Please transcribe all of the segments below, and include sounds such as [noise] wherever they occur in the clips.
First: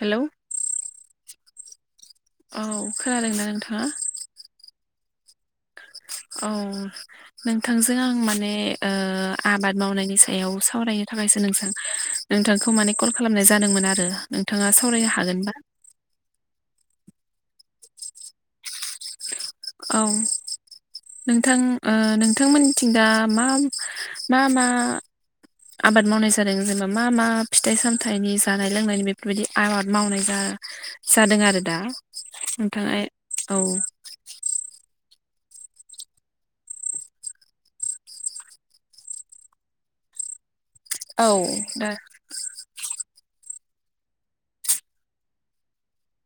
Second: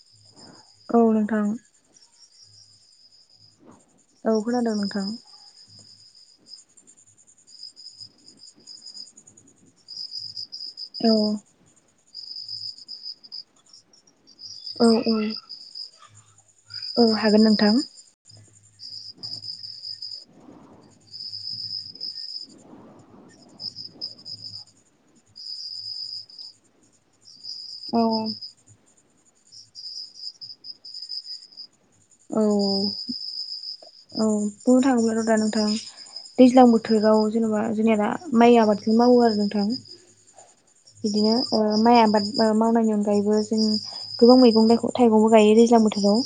Hello औ नोंथां औ खोनादोंना नोंथाङा औ खोनादों नोंथां। औ नोंथांजों आं माने ओ आबाद मावनायनि सायाव सावरायनो औ थाखायसो नोंसां नोंथांखौ माने कल खालामनाय जादोंमोन आरो। नोंथाङा औ सावरायनो औ हागोनबा औ हागोन नोंथां। औ नोंथां ओ नोंथांमोननिथिं दा मा मा मा आबाद मावनाय जादों जेनेबा मा मा फिथाइ औ सामथायाइनि जानाय लोंनायनि बे बेबायदि आबाद मावनाय जा जादों आरो दा औ नोंथाङा औ औ बुंनो थांङोब्ला दा नोंथां दैज्लां बोथोराव जेनेबा जेनेबा माइ आबादखौ मावो आरो नोंथां। बिदिनो ओ दा माइ आबाद ओ मावनायनि अनगायैबो जों गोबां मैगं थायग थाइगंबो गायो दैज्लां बोथोराव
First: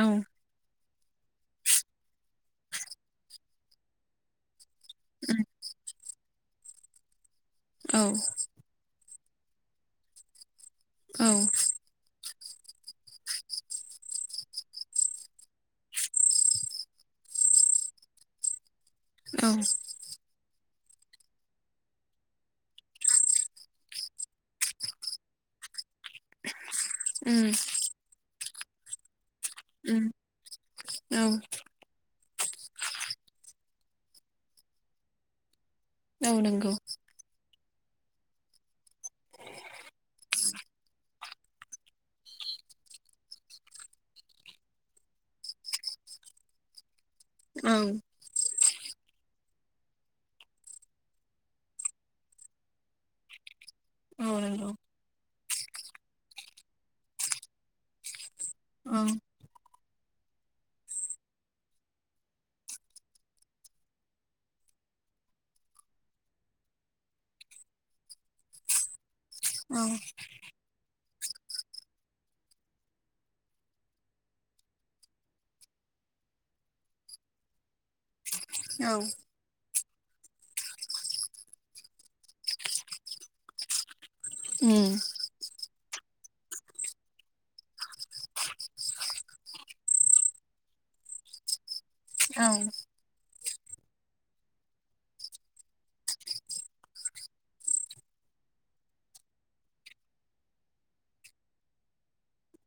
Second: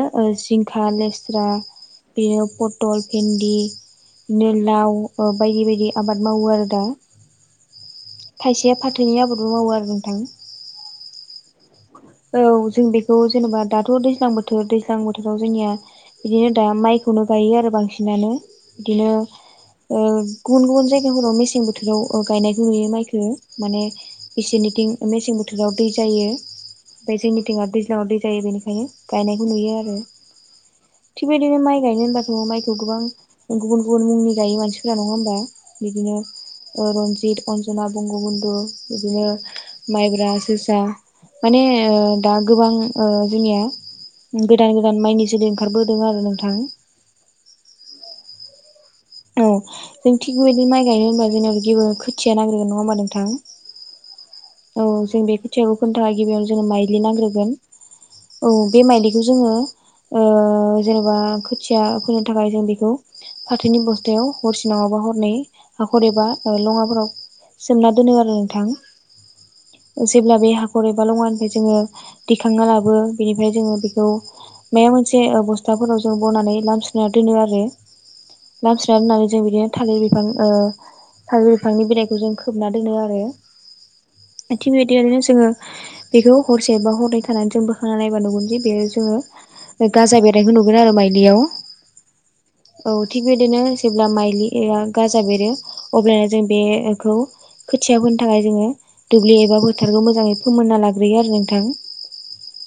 औ ओ जिं खा लेस्रा बेनो पथल भिन्दि बिनो लाव बायदि बायदि आबाद मावो आरो दा औ नि आबादबो मावो आरो नोंथां औ औ जों बेखौ जेनेबा दाथ' दैज्लां बोथोर दैज्लां बोथोराव जोंनिया बिदिनो दा माइखौनो गायो आरो बांसिनानो बिदिनो औ ओ गुबुन गुबुन जायगाफोराव मेसें बोथोराव ओ गायनायखौ नुयो माइखो माने बिसोरनिथिं मेसें बो जेराव दै जायो ओमफ्राय उम जोंनिथिंआ दैज्लाङाव दै जायो बेनिखायनो गायनायखौ नुयो आरो उम औ थिग बेबायदिनो माइ गायनो होनबा माइखौ गोबां गुबुन गुबुन मुंनि गायो मानसिफोरा नङा होमबा? बिदिनो औ नंगौ ओ रनजित अन जना बंग' बनदु बिदिनो माइब्रा जोसा माने ओ दा गोबां ओ जोंनिया गोदान गोदान माइनि जोलै ओंखारबोदों आरो नोंथां। उम औ जों थिग बेबायदि माइ गायनो होनबा जेनेबा गिबियाव खोथिया नांग्रोगोन नङा होमबा नोंथां? [inaudible] औ जों बे खोथियाखौ फोनो थाखाय गिबियावनो जोंनो माइज्लि नांग्रोगोन। औ बे माइलिखौ जोङो ओ जेनेबा खोथिया फोनो थाखाय जों बेखौ फाथैनि बस्थायाव हरसे नङाबा हरनै हाखर एबा लङाफोराव सोमना दोनो आरो औ नोंथां जेब्ला बे हाखर एब बा लङानिफ्राय जोङो दिखांना लाबो बेनिफ्राय जोङो बेखौ मायबा मोनसे बस्थाफोराव ज' बनानै लामस्रोना दोनो आरो औ लामस्रोना जों बिदिनो थालिर बिफां ओ थालिर बिफांनि बिलाइखौ जों खोबना दोनो आरो। थिग बेबादिनो जोङो बेखौ हरसेक्षबा हरनै खानानै जों बोखांना नायबा नुगोन जे बेयो जोङो गाजा बेरनायखौ नुगोन आरो माइलियाव। औ बेबायदिनो जेब्ला माइलिया गाजा बेरो अब्लानो जों बेखौ खोथिया फोनो थाखाय जोङो दुब्लि एबा फोथारखौ मोजाङै फोमोनना लाग्रोयो आरो नोंथां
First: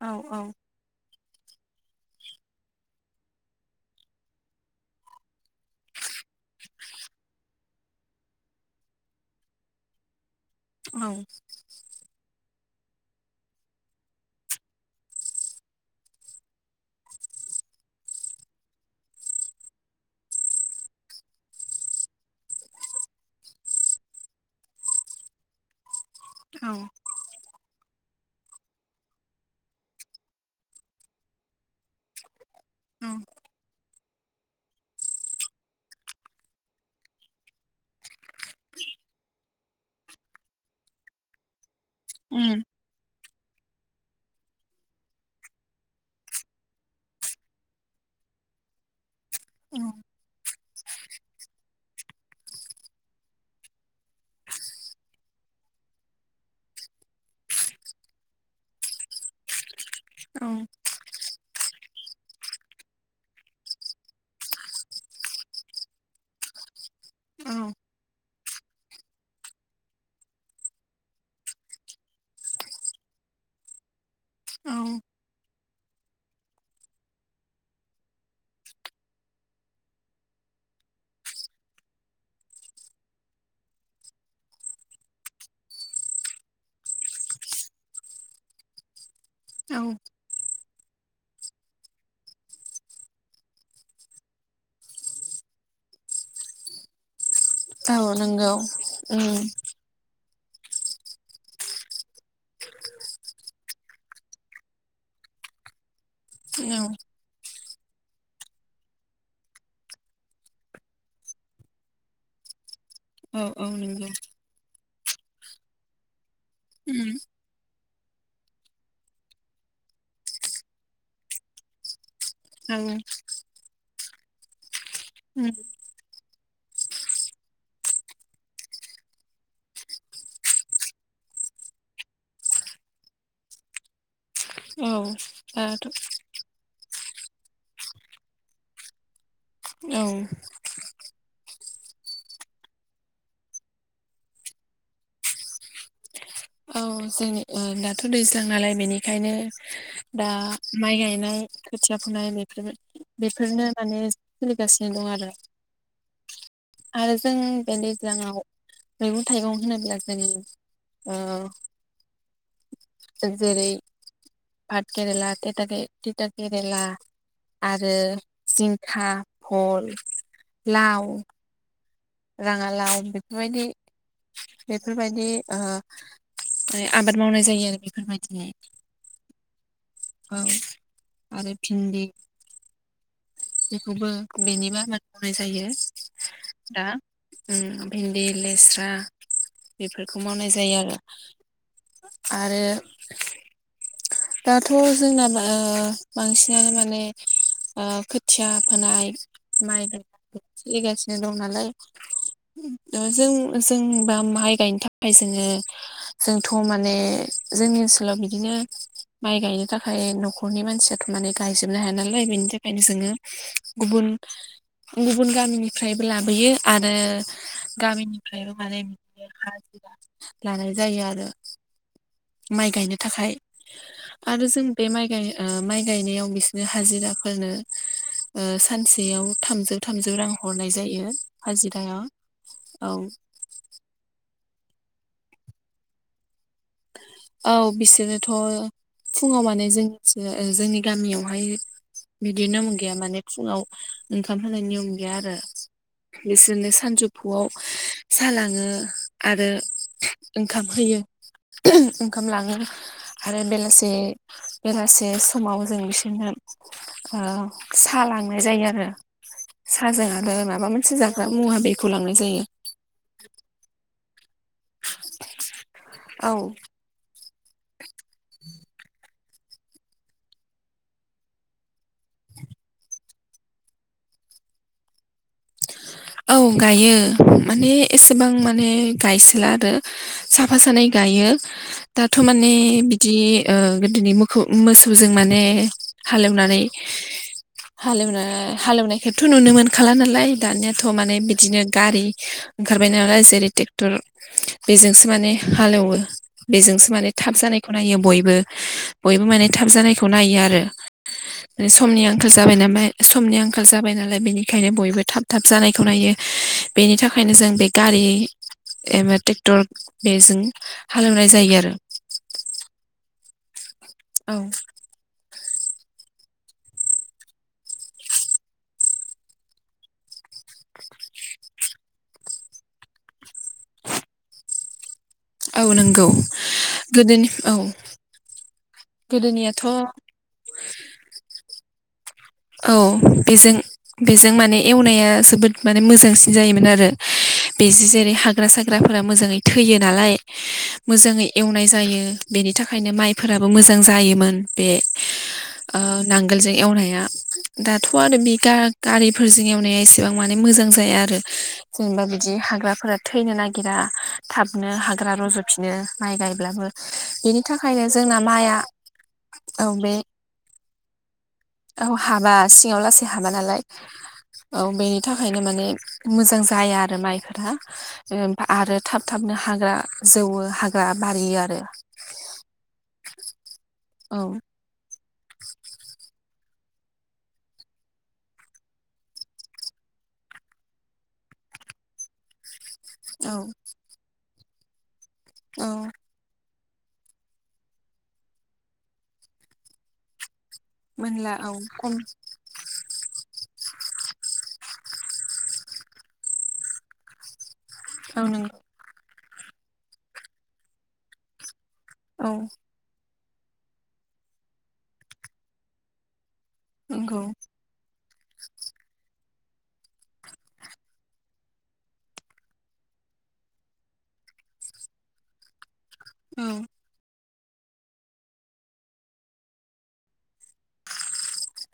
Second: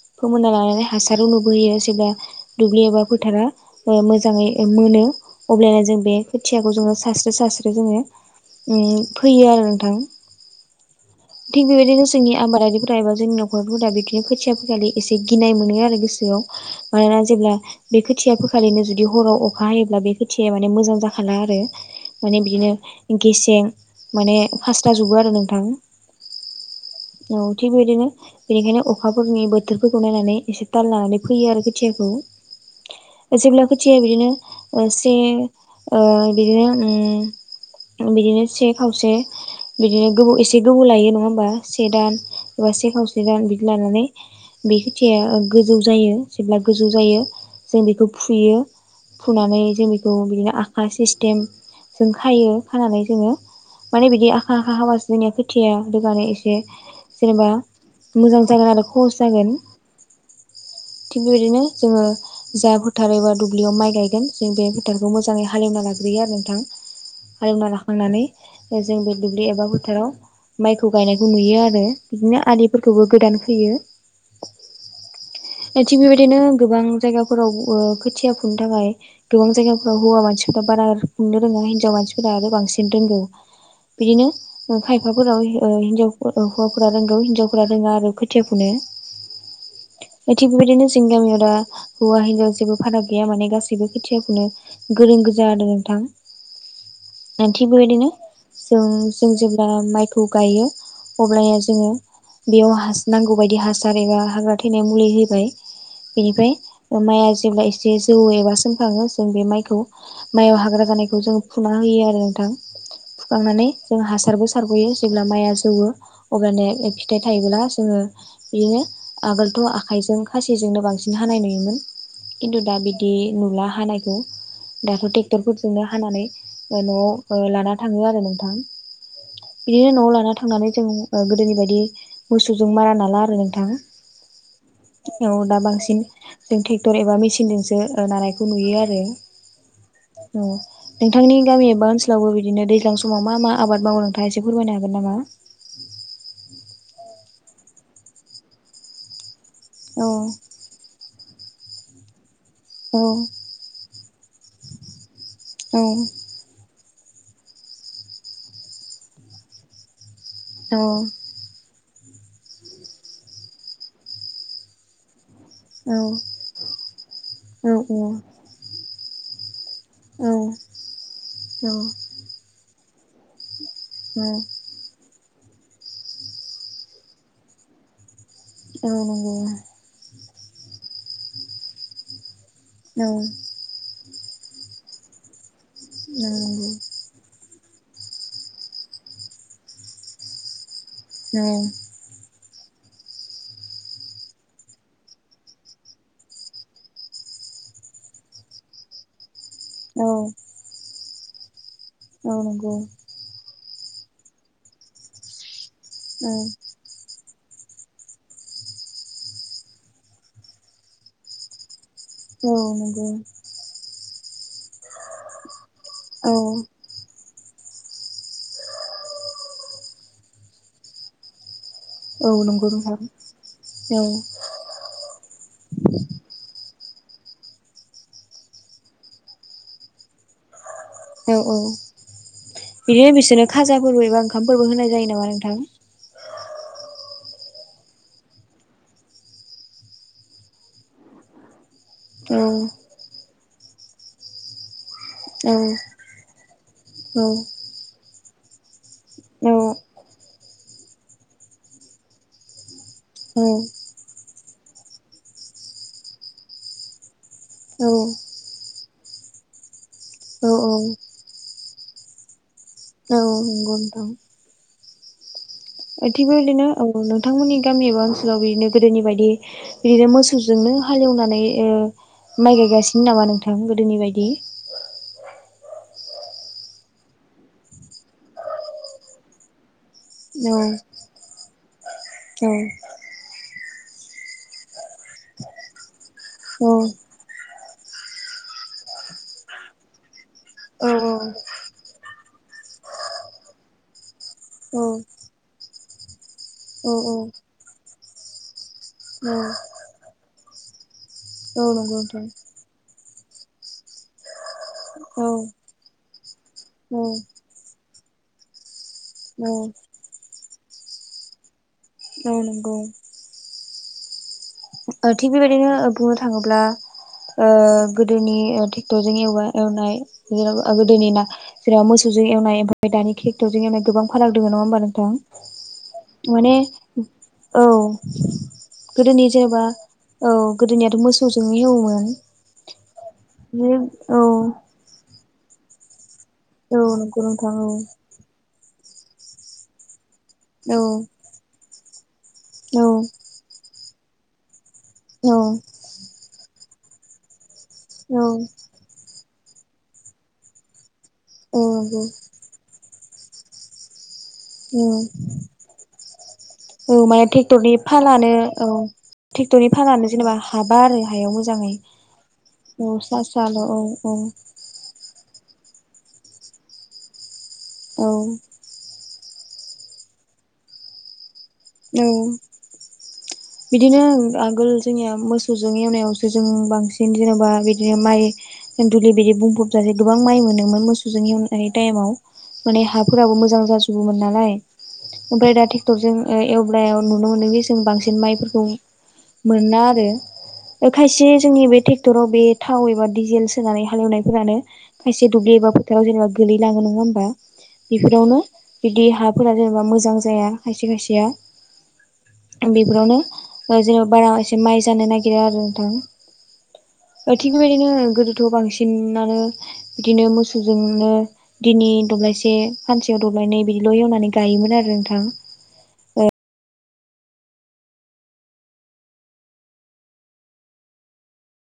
औ फोमोन्ना लानानै हासा [unintelligible] जेब्ला दुब्लि एबा फोथारा ओ मोजाङै ओ मोनो अब्लानो जों बे खोथियाखौ जोङो सास्रो सास्रो जोङो उम फोयो आरो नोंथां। औ थिग बेबायदिनो जोंनिया आबादारिफोरा एबा जोंनि न'खरफोरा बिदिनो खोथिया फैखालि एसे गिनाय मोनो आरो गोसोआव मानोना जे‌ ब्ला बे खोथिया फोखालिनो जुदि हराव अखा हायोब्ला बे खोथियाया माने मोजां जाखाला आरो माने बिदिनो गेसें माने फास्रा जोबो आरो नोंथां। औ औ थिग बेबायदिनो बेनिखायनो अखाफोरनि बोथोरफोरखौ नायनानै एसे ताल लानानै फोयो आरो खोथियाखौ‌ जेब्ला खोथि या फोयो बिदिनो ओ से ओ बिदिनो उम बिदिनो से खावसे बिदिनो गोबाव एसे से गोबाव लायो नङा होमबा से दान उम एबा से खावसे से दान बिदि लानानै बे खोथियाया गोजौ जायो जेब्ला गोजौ जायो जों बेखौ फुयो। फुनानै औ जों बेखौ बिदिनो आखा सिस्टेम जों खायो खानानै जोङो माने बिदि आखा आखा खाबासो जोंनिया खोथिया रोगानो एसे जेनेबा मोजां जागोन आरो सहस जागोन। औ थिग बेबायदिनो जोङो जा फोथार एबा दुब्लियाव माइ गायगोन जों बे फोथारखौ मोजाङै हालेवना लाग ग्रोयो आरो नोंथां औ हालेवना लाखांनानै जों बे दुब्लि एबा फोथाराव माइखौ गायनायखौ नुयो आरो बिदिनो आलिफोरखौबो गोदान खोयो। [inaudible] थिग बेबायदिनो गोबां जायगाफोराव ओ खोथिया फुनो थाखाय गोबां जायगाफोराव हौवा मानसिफोरा बारा फुनो रोङा हिजाव मानसिफोरा आरो बांसिन रोंगौ बिदिनो ओ खाय हौवाफोराव ओ हिनजाव ओ हौवाफोरा रोंगौ हिनजावफोरा रोङा आरो खोथिया फुनाया। औ‌। थिग बेबायदिनो जोंनि गामियाव दा हौवा हिनजाव जेबो फाराग गैया माने गासैबो खोथिया फुनो गोरों। गोजा आरो नोंथां। [inaudible] ओ थिग औ बेबायदिनो नंगौ जों जों उम जेब्ला माइखौ गायो अब्लाया जोङो बेयाव हास नांगौ बायदि हासार एबा हाग्रा थैनाय मुलि होबाय। इनिफ्राय औ माइआ जेब्ला एसे जौओ एबा सोमखाङो जों बे माइखौ माइआव हाग्रा जानायखौ जों फुना होयो आरो नोंथां औ औ फुखांनानै जों नंगौ हासारबो होयो जेब्ला माइया जौओ अब्लानिया उम फिथाइ थायोब्ला जोङो बिदिनो आगोलथ' आखाइजों खासिजोंनो बांसिन हानाय नुयोमोन खिन्थु औ दा बिदि नुला हानायखौ। दाथ' उम ट्रेक्टरफोरजोंनो हानानै ओ न'आव लाना थाङो आरो नोंथां। बिदिनो न'आव लाना थांनानै जों ओ गोदोनि बायदि मोसौजों मारा नाला आरो नोंथां। औ। औ दा दाथ' बांसिन जों ट्रेक्टर एबा मेसिनजोंसो ओ नानायखौ नुयो आरो। औ ओं नोंथांनि गामि एबा ओनसोलावबो बिदिनो दैज्लां समाव मा मा आबाद मावो? थाङा एसे फोरमायनो हागोन नामा? औ जोंनि ओ दाथ' दैज्लां नालाय बेनिखायनो औ दा माइ गायनाय खोथिया फुनाय औ बेफोरनो माने सोलिगासिनो दं आरो। औ। आरो जों बे दैज्लांआव मैगं थाइगं होनोब्ला औ [unintelligible] ओ जों जेरै भात केरेला औ तिटा केरेला औ आरो औ जिंखा भल औ नंगौ औ लाव औ राङालाव बेफोरबायदि औ। दि ओ आबाद मावनाय जायो आरो बेफोरबायदि। औ नंगौ। औ आरो भिन्दि औ। बेखौबो बेनिबो आबाद मावनाय जायो। औ। ओं भिन्दि लेस्रा बेफोरखौ मावनाय जायो आरो। औ। आरो दाथ' जोंना ओ बांसिनानो माने ओ खोथिया फोनाय माइ औ गायनायबो सोलिगासिनो दं नालाय औ नंगौ दा जों जों बा माइ गायनो थाखाय जोङो औ जोंथ' माने जोंनि ओनसोलाव बिदिनो माइ गायनो थाखाय न'खरनि मानसियाथ' माने गायजोबनो हाया। नालाय बेनि औ थाखायनो नंगौ जोङो गुबुन गुबुन गामनि फ्रायबो औ लाबोयो आरो गामिनिफ्रायबो माने [inaudible] हाजिरा लानाय जायो आरो। औ नंगौ माइ गायनो नोंथां थाखाय औ आरो जों बे माइ गाय ओ माइ गायनायाव बिसोरनो हाजिराफोरनो ओ सानसेयाव थामजौ थामजौ रां हरनाय जायो। औ औ हाजिरायाव औ बिदिनो बिसोरनो खाजाफोरबो एबा ओंखामफोरबो होनाय जायो नामा नोंथां? औ बिसोरोथ' फुङाव माने जों ओ जोंनि गामियावहाय औ बिदि नेम गैया माने फुङाव ओंखाम होनाय नियम गैया आरो औ बिसोरनो औ सानजौफुआव सा लाङो आरो औ ओंखाम होयो [unintelligible] ओंखाम लाङो । आरो बेलासे बेलासे समाव जों बिसोरनो ओ सा लांनाय जायो आरो साजों आरो माबा मोनसे औ जाग्रा मुवा बे खौ लांनाय जायो । औ नंगौ नोंथां । ओ थिग औ बे बायदिनो [unintelligible] नोंथांमोननि गामि एबा ओनसोलाव बिदिनो गोदोनि बायदि बिदिनो मोसौजोंनो हालेवनानै ओ माइ गायगासिनो नामा नोंथां गोदोनि बायदि? औ गायो माने एसेबां माने गायसोला आरो । साफा औ सानै गायो । दाथ' औ माने बिदि ओ गोदोनि मोखौ मोसौजों माने हालेवनानै हालेवना हालेवनायखौथ' नुनो मोनखाला नालाय दानिया थ' औ माने बिदिनो गारि ओंखारबाय नालाय जेरै ट्रेक्टर औ बेजोंसो माने हा लेवो ‌ बेजोंसो माने औ थाब जानायखौ नायो बयबो बयबो औ माने थाब जानायखौ नायो आरो औ । ओ नंगौ समनि नोंथां आंखाल जाबाय [unintelligible] समनि आंखाल जाबाय नालाय बेनिखायनो बयबो थाब थाब औ जानायखौ नायो बेनि औ थाखायनो जों बे गारि एबा औ ट्रेक्टर बेजों हालेवनाय जायो आरो । औ नंगौ । औ । ओ थिग बेबायदिनो बुंनो थाङोब्ला ओ गोदोनि ओ ट्रेक्टरजों एवबा एवनाय जेनेवा ओ गोदोनि ना जेनेबा मोसौ जों एवनाय ओमफ्राय दानि ट्रेक्टरजों एवनाय गोबां फाराग दङो नङा होनबा नोंथां? औ नंगौ माने औ । गोदोनि जेन'बा गोदोनियाथ' औ गोदोनियाथ' मोसौजोंनो एवोमोन । औ बेजों बेजों माने एवनाया जोबोद माने मोजांसिन जायोमोन आरो औ नंगौ नोंथां औ बेसो जेरै हाग्रा साग साग्राफोरा मोजाङै थैयो नालाय औ मोजाङै एवनाय जायो । बेनि औ थाखायनो माइफोराबो मोजां जायोमोन बे औ ओ नांगोलजों एवनाया दाथ' आरो बे गा गारिफोरजों एवनाया एसेबां माने मोजां जाया आरो । नंगौ जेनेबा बिदि हाग्राफोरा थैनो नागिरा । थाबनो औ हाग्रा रज'फिनो माइ गायब्लाबो औ माने बेनि ट्रेक्टरनि थाखायनो जोंना फालानो माइआ औ औ ट्रेक्टरनि बे फागानो जेनेबा हाबा आरो हायाव मोजाङै औ । हाबा सिङाव लासै हाबा नालाय औ बेनि थाखाय खायनो माने मोजां जाया आरो माइफोरा औ ओ आरो थाब थाबनो हाग्रा जौवो हाग्रा बारियो आरो‌ । औ बिदिनो औ आगोल जोंनिया मोसौजों एवनायावसो जोङो बांसिन जेन'बा बिदिनो माइ जों दुलि बिदि बुंफ'ब जासे गोबां माइ मोनोमोन मोसौजों [unintelligible] टाइम आाव माने औ हाफोराबो मोजां जाजोबोमोन नालाय ओमफ्राय दा औ ट्रेक्टरजों एवब्लायाव नुनो मोनो बे जों बांसिन माइफोरखौ मोना आरो। मोनला खायसे औ जोंनि बे खम ट्रेक्टराव बे थाव एबा डिजेल सोनानै हालेवनायफोरानो खायसे दुब्लि एबा फोथाराव जेनेबा गोलैलाङो नङा होमबा औ बेफोरावनो नंगौ बिदि हाब फोरा जेनेबा मोजां जाया खायसे खायसेया औ बेफोरावनो ओ जेनेबा बारा एसे माइ जानो नागिरा आरो नोंथां नंगौ ओ थिग बेबायदिनो गोदोथ' बांसिनानो बिदिनो मोसौजोंनो दिनै दब्लायसे सानसेयाव दब्लायनै बिदिल' एवनानै गायोमोन आरो नोंथां। औ ।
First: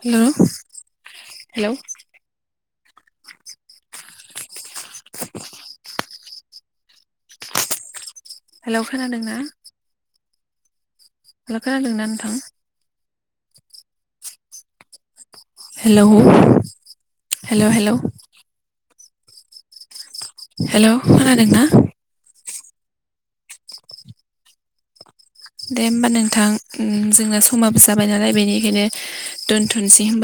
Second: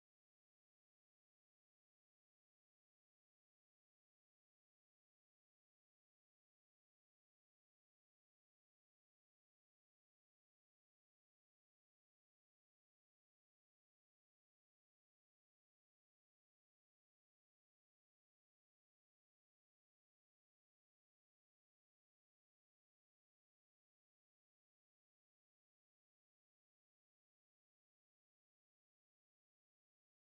हेल' हेलौ । हेलौ खोनादों ना? हेल' खोनादोंना नोंथां। हेल' हेल' हेल'। हेल' खोनादोंना? दे होमबा नोंथां जोंना समाबो जाबाय नालाय बेनिखायनो दोनथ'नोसै होमबा।